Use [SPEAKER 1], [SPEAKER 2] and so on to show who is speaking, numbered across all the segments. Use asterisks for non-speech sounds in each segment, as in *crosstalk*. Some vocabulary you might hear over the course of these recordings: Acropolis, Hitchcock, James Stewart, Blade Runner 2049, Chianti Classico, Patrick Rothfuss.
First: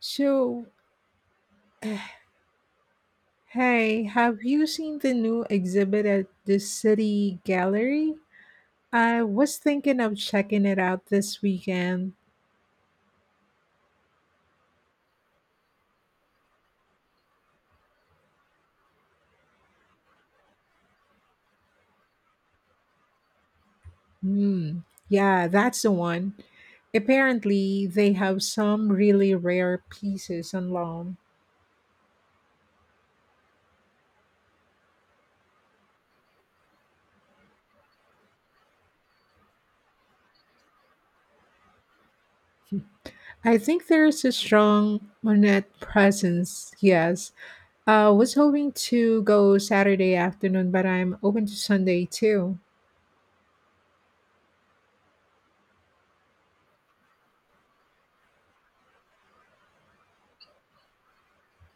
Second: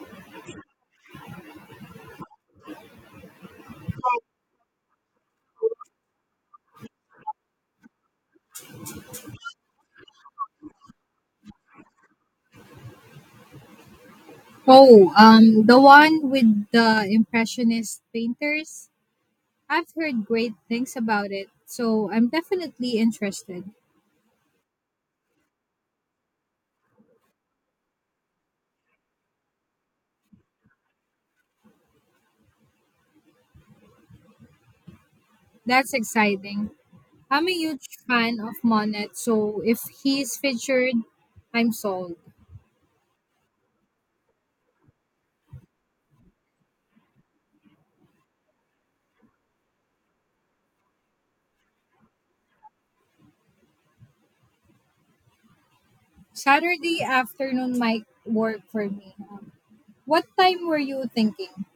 [SPEAKER 1] So, *sighs* uh, hey, have you seen the new exhibit at the City Gallery? I was thinking of checking it out this weekend.
[SPEAKER 2] Oh, the one with the impressionist painters. I've heard great things about it, so I'm definitely interested.
[SPEAKER 1] Hmm, yeah, that's the one. Apparently, they have some really rare pieces on loan.
[SPEAKER 2] That's exciting. I'm a huge fan of Monet, so if he's featured, I'm sold.
[SPEAKER 1] I think there's a strong Monet presence, yes. I was hoping to go Saturday afternoon, but I'm open to Sunday too.
[SPEAKER 2] Saturday afternoon might work for me. What time were you thinking?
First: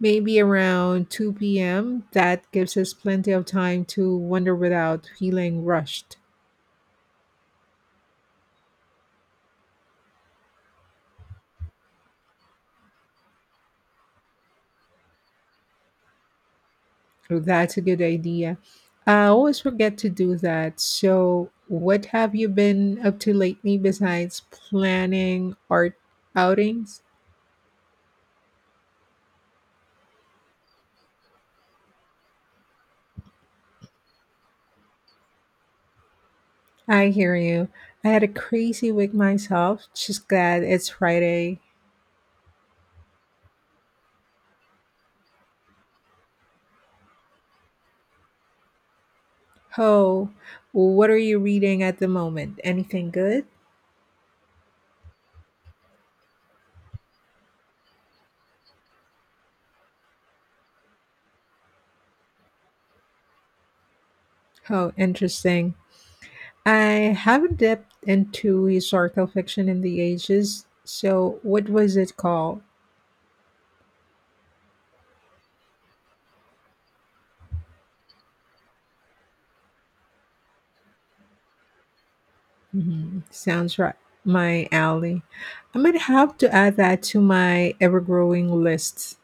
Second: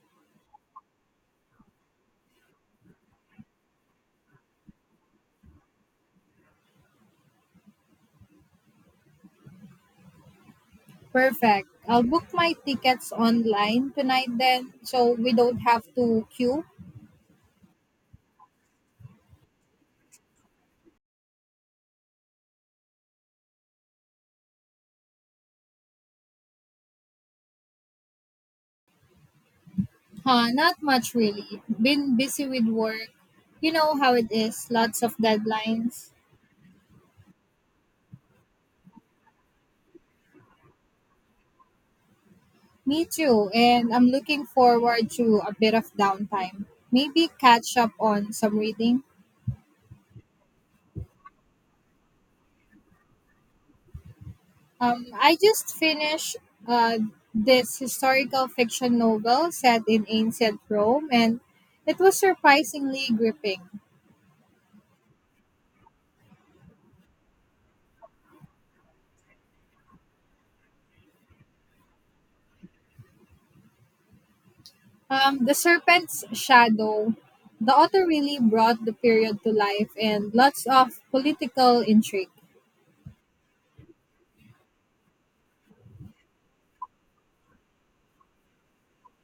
[SPEAKER 1] Maybe around 2 p.m. That gives us plenty of time to wander without feeling rushed.
[SPEAKER 2] Perfect. I'll book my tickets online tonight then, so we don't have to queue.
[SPEAKER 1] So that's a good idea. I always forget to do that. So, what have you been up to lately besides planning art outings?
[SPEAKER 2] Huh, not much really. Been busy with work. You know how it is, lots of deadlines.
[SPEAKER 1] I hear you. I had a crazy week myself. Just glad it's Friday.
[SPEAKER 2] Me too, and I'm looking forward to a bit of downtime. Maybe catch up on some reading.
[SPEAKER 1] Oh, what are you reading at the moment? Anything good?
[SPEAKER 2] I just finished uh, this historical fiction novel set in ancient Rome, and it was surprisingly gripping.
[SPEAKER 1] Oh, interesting. I haven't dipped into historical fiction in the ages. So, what was it called?
[SPEAKER 2] The Serpent's Shadow. The author really brought the period to life, and lots of political intrigue.
[SPEAKER 1] Sounds right. My alley. I might have to add that to my ever growing list.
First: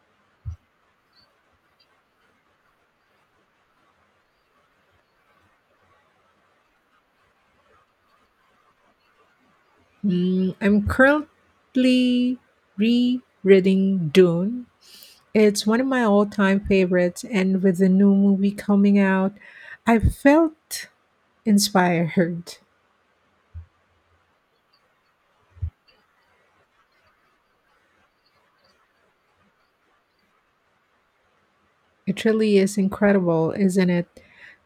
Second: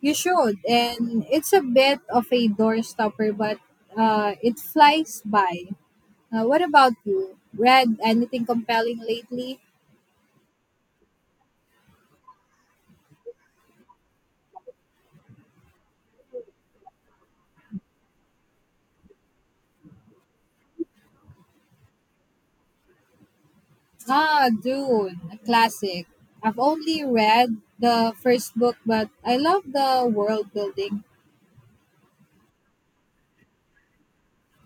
[SPEAKER 2] You should, and it's a bit of a doorstopper, but it flies by. What about you? Read anything compelling lately?
[SPEAKER 1] I'm currently rereading Dune. It's one of my all time favorites, and with the new movie coming out, I felt inspired.
[SPEAKER 2] Ah, Dune, a classic. I've only read the first book, but I love the world building.
[SPEAKER 1] It really is incredible, isn't it?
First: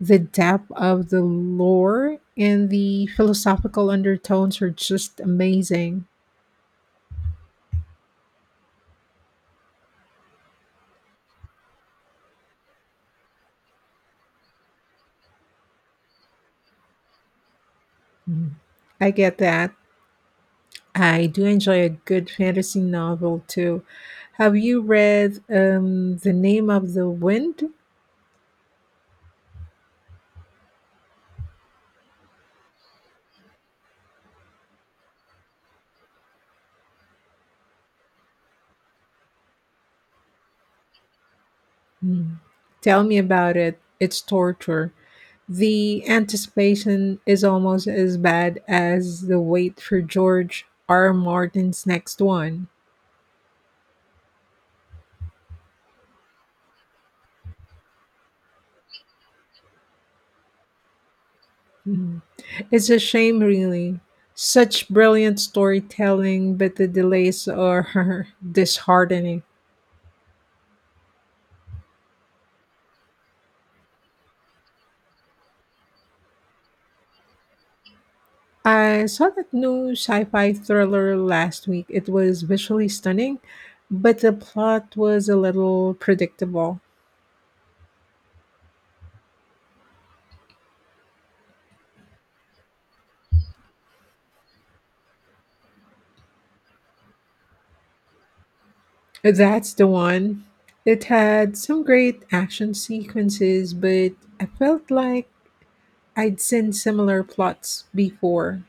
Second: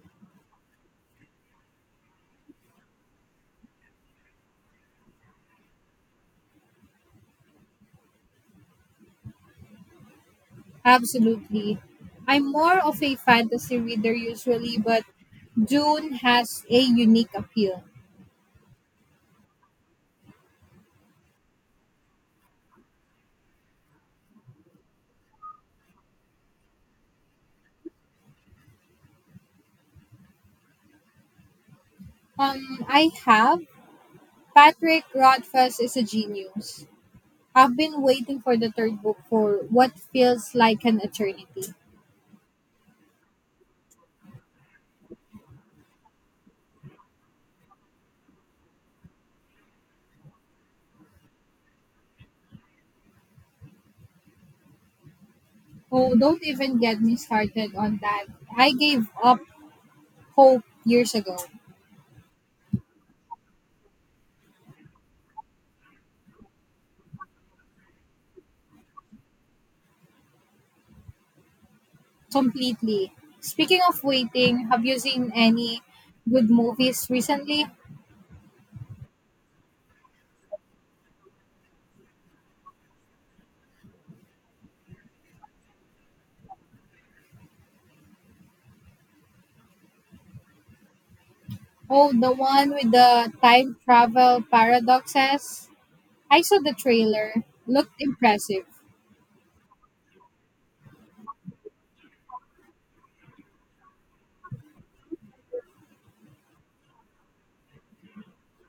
[SPEAKER 1] The depth of the lore and the philosophical undertones are just amazing.
[SPEAKER 2] Absolutely. I'm more of a fantasy reader usually, but Dune has a unique appeal.
[SPEAKER 1] Mm. I get that. I do enjoy a good fantasy novel too. Have you read The Name of the Wind?
[SPEAKER 2] I have. Patrick Rothfuss is a genius. I've been waiting for the third book for what feels like an eternity.
[SPEAKER 1] Mm. Tell me about it. It's torture. The anticipation is almost as bad as the wait for George R. Martin's next one.
[SPEAKER 2] Oh, don't even get me started on that. I gave up hope years ago.
[SPEAKER 1] It's a shame, really. Such brilliant storytelling, but the delays are *laughs* disheartening.
[SPEAKER 2] Completely. Speaking of waiting, have you seen any good movies recently?
[SPEAKER 1] I saw that new sci fi thriller last week. It was visually stunning, but the plot was a little predictable.
[SPEAKER 2] Oh, the one with the time travel paradoxes? I saw the trailer. Looked impressive.
[SPEAKER 1] That's the one. It had some great action sequences, but I felt like I'd seen similar plots before.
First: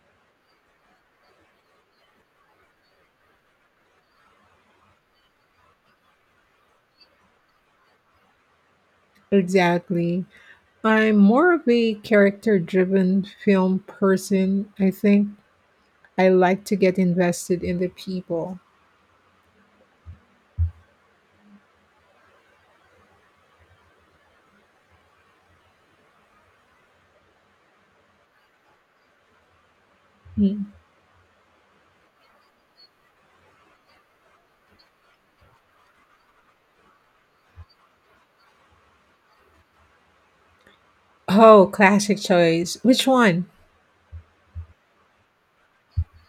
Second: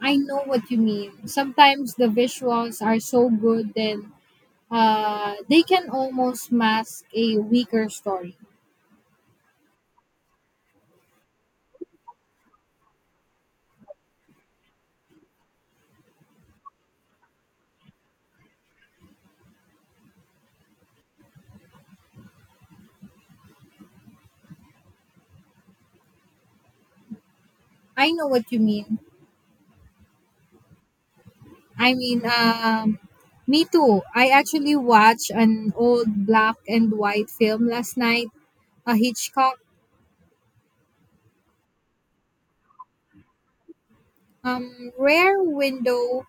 [SPEAKER 2] I know what you mean. Sometimes the visuals are so good, then they can almost mask a weaker story.
[SPEAKER 1] Exactly. I'm more of a character driven film person, I think. I like to get invested in the people.
[SPEAKER 2] I know what you mean.
[SPEAKER 1] Hmm.
[SPEAKER 2] I mean, me too. I actually watched an old black and white film last night, a Hitchcock
[SPEAKER 1] Oh, classic choice. Which one?
[SPEAKER 2] rare window.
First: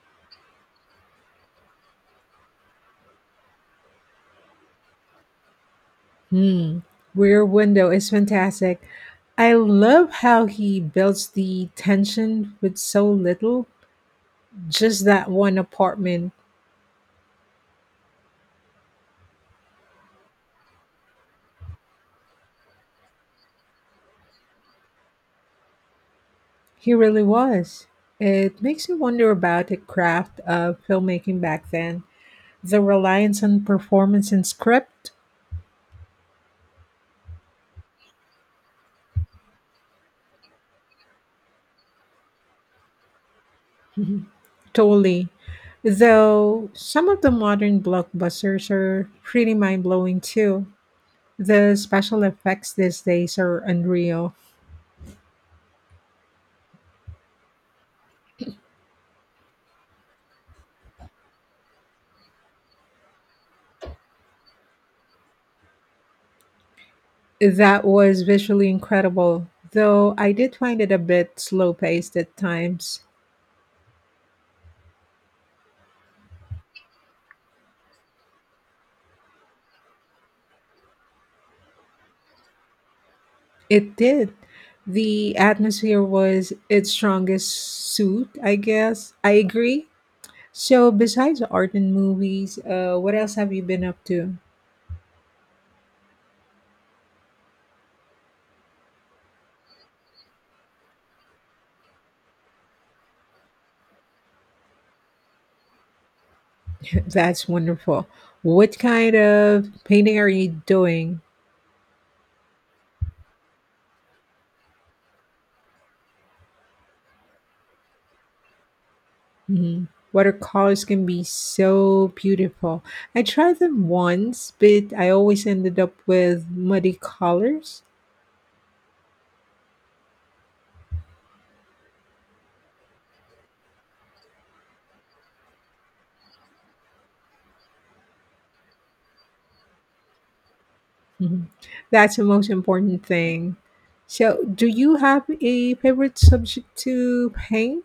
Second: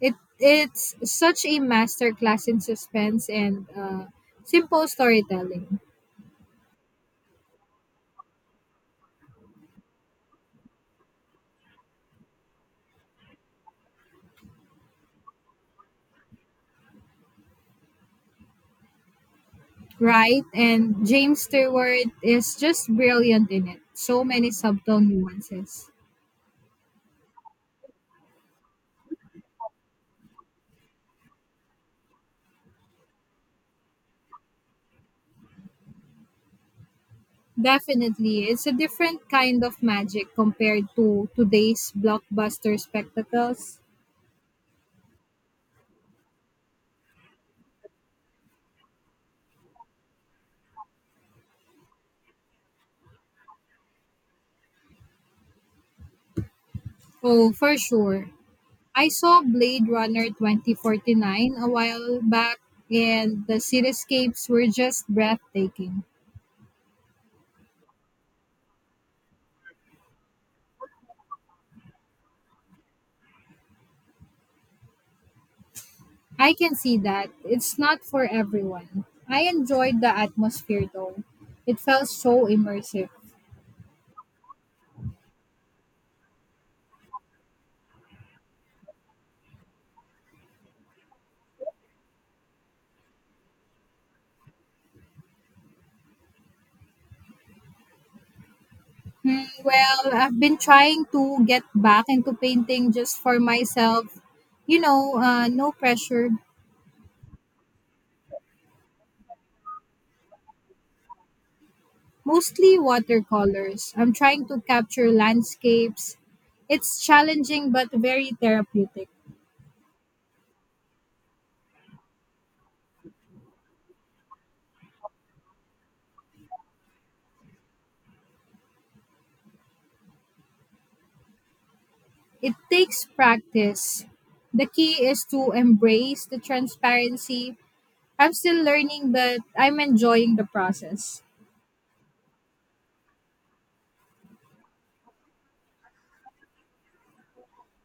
[SPEAKER 2] It's such a masterclass in suspense and simple storytelling,
[SPEAKER 1] Hmm. Rear Window is fantastic. I love how he builds the tension with so little, just that one apartment.
[SPEAKER 2] right? And James Stewart is just brilliant in it. So many subtle nuances.
[SPEAKER 1] He really was. It makes me wonder about the craft of filmmaking back then, the reliance on performance and script.
[SPEAKER 2] Definitely, it's a different kind of magic compared to today's blockbuster spectacles.
[SPEAKER 1] Totally. Though some of the modern blockbusters are pretty mind blowing too. The special effects these days are unreal.
[SPEAKER 2] Oh, for sure. I saw Blade Runner 2049 a while back, and the cityscapes were just breathtaking.
[SPEAKER 1] That was visually incredible, though I did find it a bit slow paced at times.
[SPEAKER 2] I can see that. It's not for everyone. I enjoyed the atmosphere though. It felt so immersive.
[SPEAKER 1] It did. The atmosphere was its strongest suit, I guess. I agree. So, besides art and movies, what else have you been up to?
[SPEAKER 2] Hmm, well, I've been trying to get back into painting just for myself. You know, no pressure.
[SPEAKER 1] That's wonderful. What kind of painting are you doing?
[SPEAKER 2] Mostly watercolors. I'm trying to capture landscapes. It's challenging but very therapeutic.
[SPEAKER 1] Mhm. Watercolors can be so beautiful. I tried them once, but I always ended up with muddy colors.
[SPEAKER 2] It takes practice. The key is to embrace the transparency. I'm still learning, but I'm enjoying the process.
[SPEAKER 1] Mhm. That's the most important thing. So, do you have a favorite subject to paint?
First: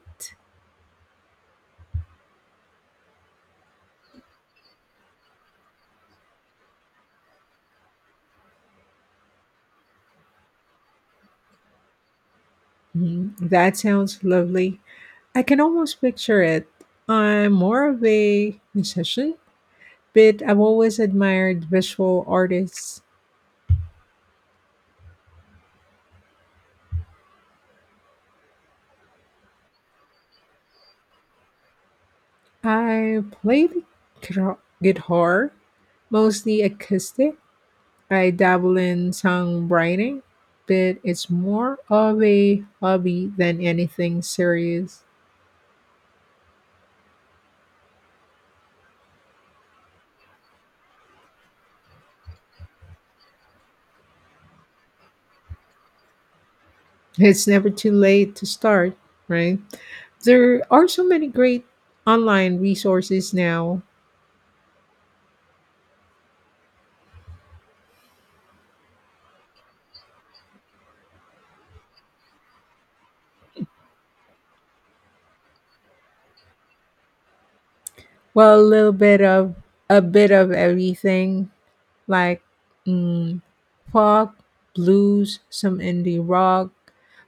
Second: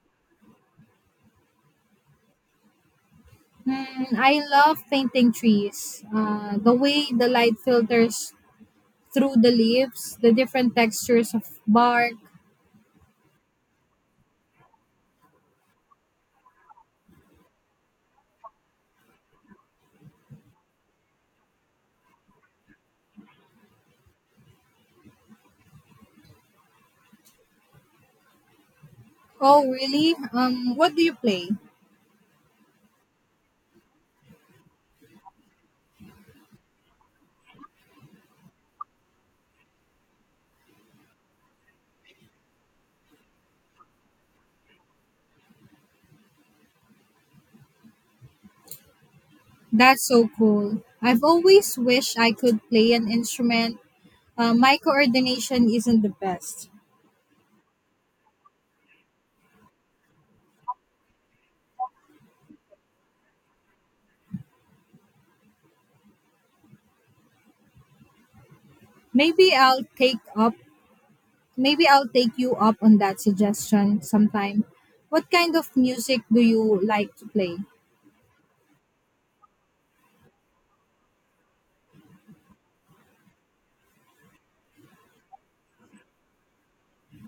[SPEAKER 2] Hmm, I love painting trees. The way the light filters through the leaves, the different textures of bark.
[SPEAKER 1] Mhm. That sounds lovely. I can almost picture it. I'm more of a musician, but I've always admired visual artists.
[SPEAKER 2] Oh, really? What do you play?
[SPEAKER 1] I play the guitar, mostly acoustic. I dabble in songwriting, but it's more of a hobby than anything serious.
[SPEAKER 2] That's so cool. I've always wished I could play an instrument. My coordination isn't the best.
[SPEAKER 1] *laughs* It's never too late to start, right? There are so many great online resources now.
[SPEAKER 2] Maybe I'll take up Maybe I'll take you up on that suggestion sometime. What kind of music do you like to play?
[SPEAKER 1] Well, a bit of everything, like mm, folk, blues, some indie rock,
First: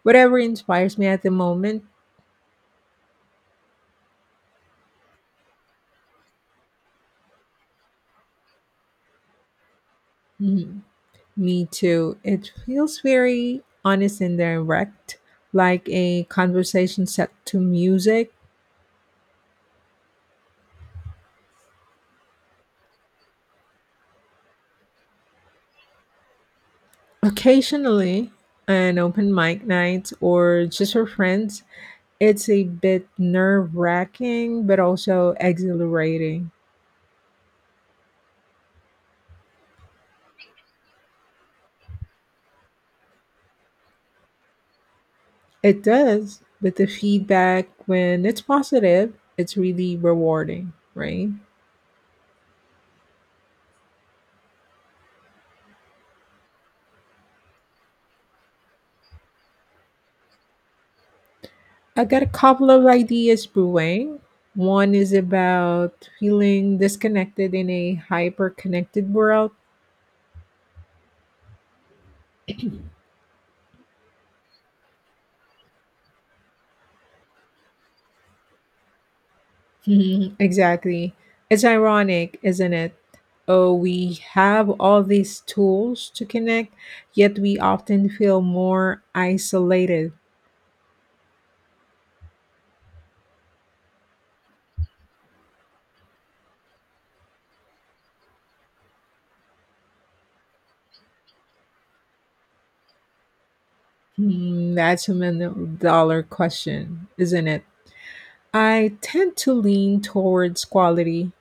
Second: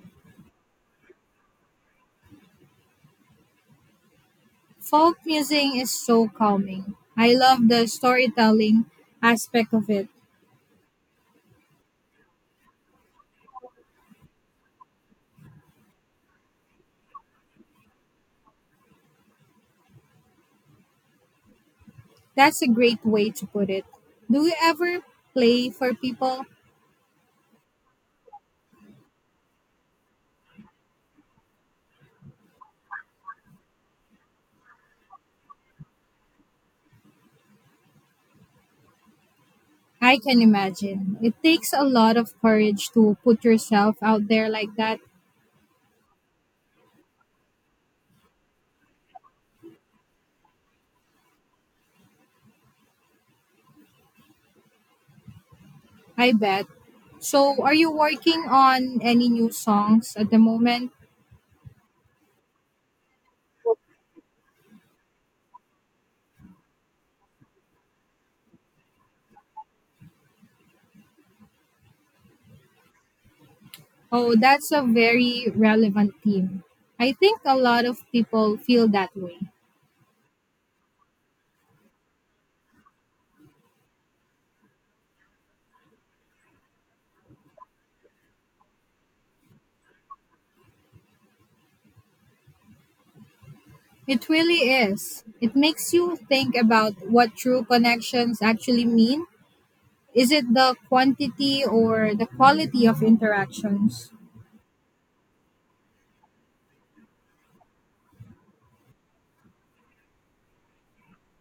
[SPEAKER 1] whatever inspires me at the moment.
[SPEAKER 2] Folk music is so calming. I love the storytelling aspect of it.
[SPEAKER 1] Mhm. Me too. It feels very honest and direct, like a conversation set to music.
[SPEAKER 2] That's a great way to put it. Do you ever play for people?
[SPEAKER 1] Occasionally, an open mic night or just for friends, it's a bit nerve wracking but also exhilarating.
[SPEAKER 2] I can imagine. It takes a lot of courage to put yourself out there like that,
[SPEAKER 1] It does, but the feedback when it's positive, it's really rewarding, right?
[SPEAKER 2] I bet. So, are you working on any new songs at the moment?
[SPEAKER 1] I got a couple of ideas brewing. One is about feeling disconnected in a hyper connected world.
[SPEAKER 2] Oh, that's a very relevant theme. I think a lot of people feel that way.
[SPEAKER 1] *laughs* Exactly. It's ironic, isn't it? Oh, we have all these tools to connect, yet we often feel more isolated.
[SPEAKER 2] It really is. It makes you think about what true connections actually mean. Is it the quantity or the quality of interactions?
[SPEAKER 1] That's a million dollar question, isn't it? I tend to lean towards quality.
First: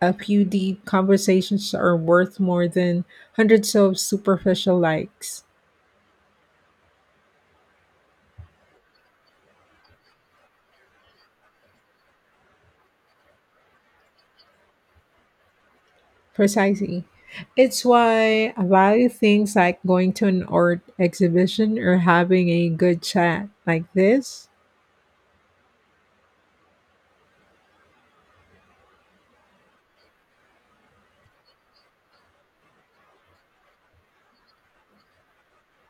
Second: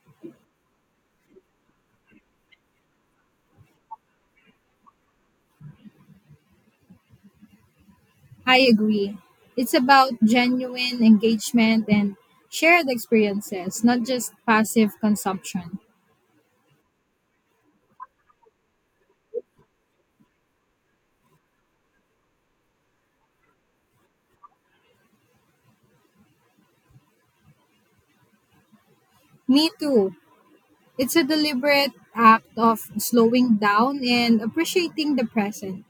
[SPEAKER 1] A few deep conversations are worth more than hundreds of superficial likes.
[SPEAKER 2] I agree. It's about genuine engagement and shared experiences, not just passive consumption.
[SPEAKER 1] Precisely. It's why I value things like going to an art exhibition or having a good chat like this.
[SPEAKER 2] Me too. It's a deliberate act of slowing down and appreciating the present.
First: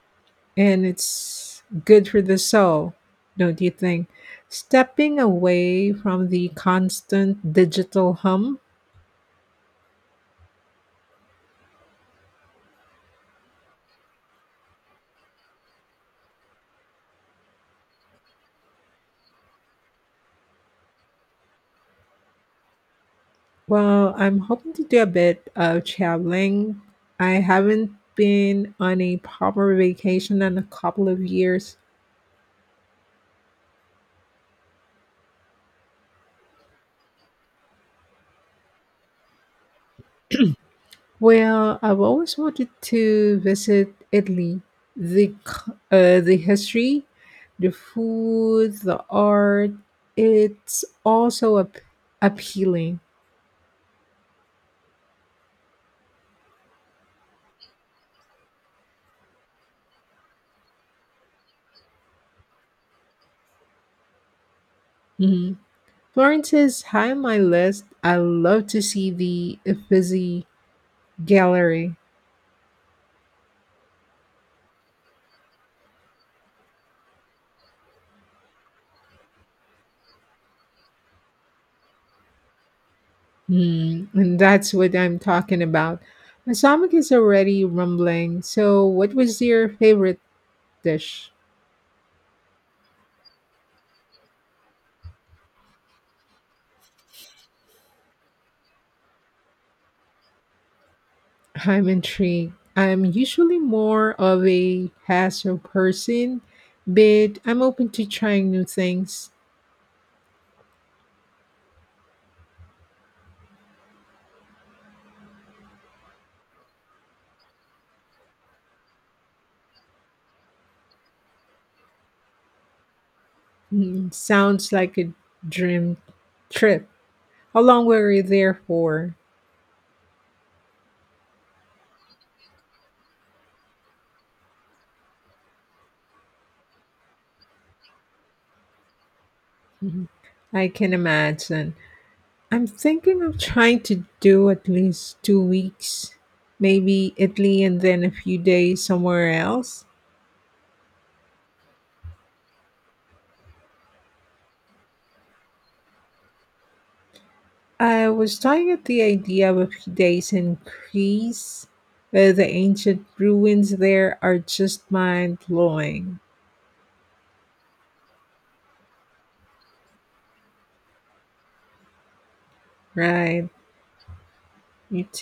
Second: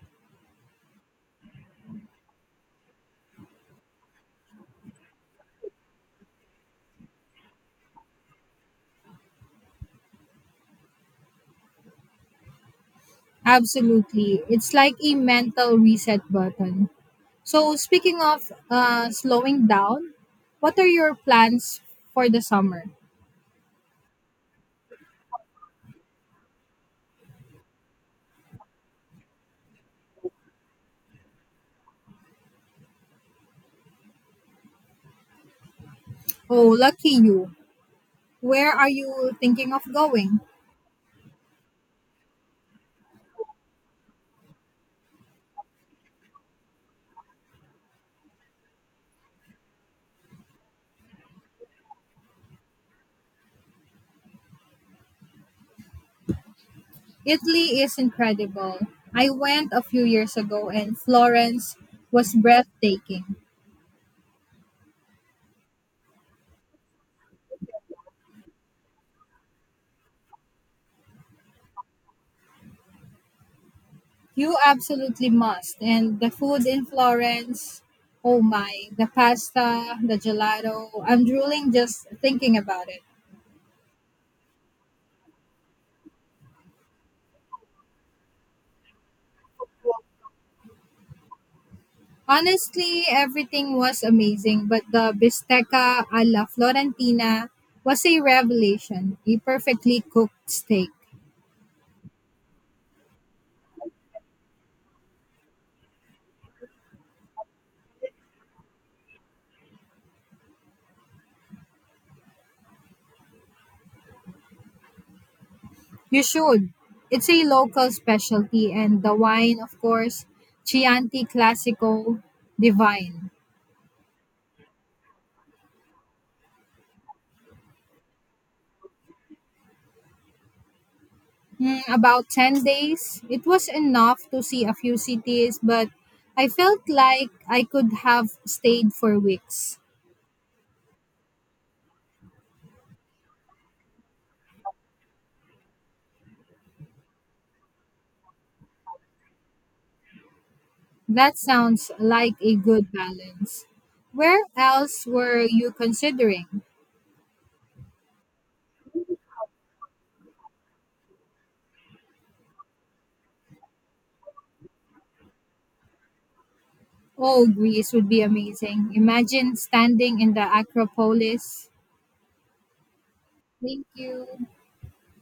[SPEAKER 1] And it's good for the soul, don't you think? Stepping away from the constant digital hum.
[SPEAKER 2] Absolutely. It's like a mental reset button. So, speaking of slowing down, what are your plans for the summer?
[SPEAKER 1] Well, I'm hoping to do a bit of traveling. I haven't been on a proper vacation in a couple of years.
[SPEAKER 2] Oh, lucky you. Where are you thinking of going?
[SPEAKER 1] Well, I've always wanted to visit Italy. The history, the food, the art, it's also appealing.
[SPEAKER 2] Italy is incredible. I went a few years ago and Florence was breathtaking.
[SPEAKER 1] Mhm. Florence is high on my list. I love to see the Uffizi Gallery.
[SPEAKER 2] You absolutely must. And the food in Florence, oh my, the pasta, the gelato, I'm drooling just thinking about it.
[SPEAKER 1] Mm, and that's what I'm talking about. My stomach is already rumbling. So, what was your favorite dish?
[SPEAKER 2] Honestly, everything was amazing, but the bistecca alla Florentina was a revelation, a perfectly cooked steak.
[SPEAKER 1] I'm intrigued. I'm usually more of a hassle person, but I'm open to trying new things.
[SPEAKER 2] You should. It's a local specialty, and the wine, of course, Chianti Classico Divine.
[SPEAKER 1] Mm, sounds like a dream trip. How long were you there for?
[SPEAKER 2] Mm, about 10 days, it was enough to see a few cities, but I felt like I could have stayed for weeks.
[SPEAKER 1] Mhm. I can imagine. I'm thinking of trying to do at least 2 weeks, maybe Italy and then a few days somewhere else.
[SPEAKER 2] That sounds like a good balance. Where else were you considering?
[SPEAKER 1] I was toying at the idea of a few days in Greece, but the ancient ruins there are just mind blowing,
[SPEAKER 2] Oh, Greece would be amazing. Imagine standing in the Acropolis.
[SPEAKER 1] right?
[SPEAKER 2] Thank you.
[SPEAKER 1] You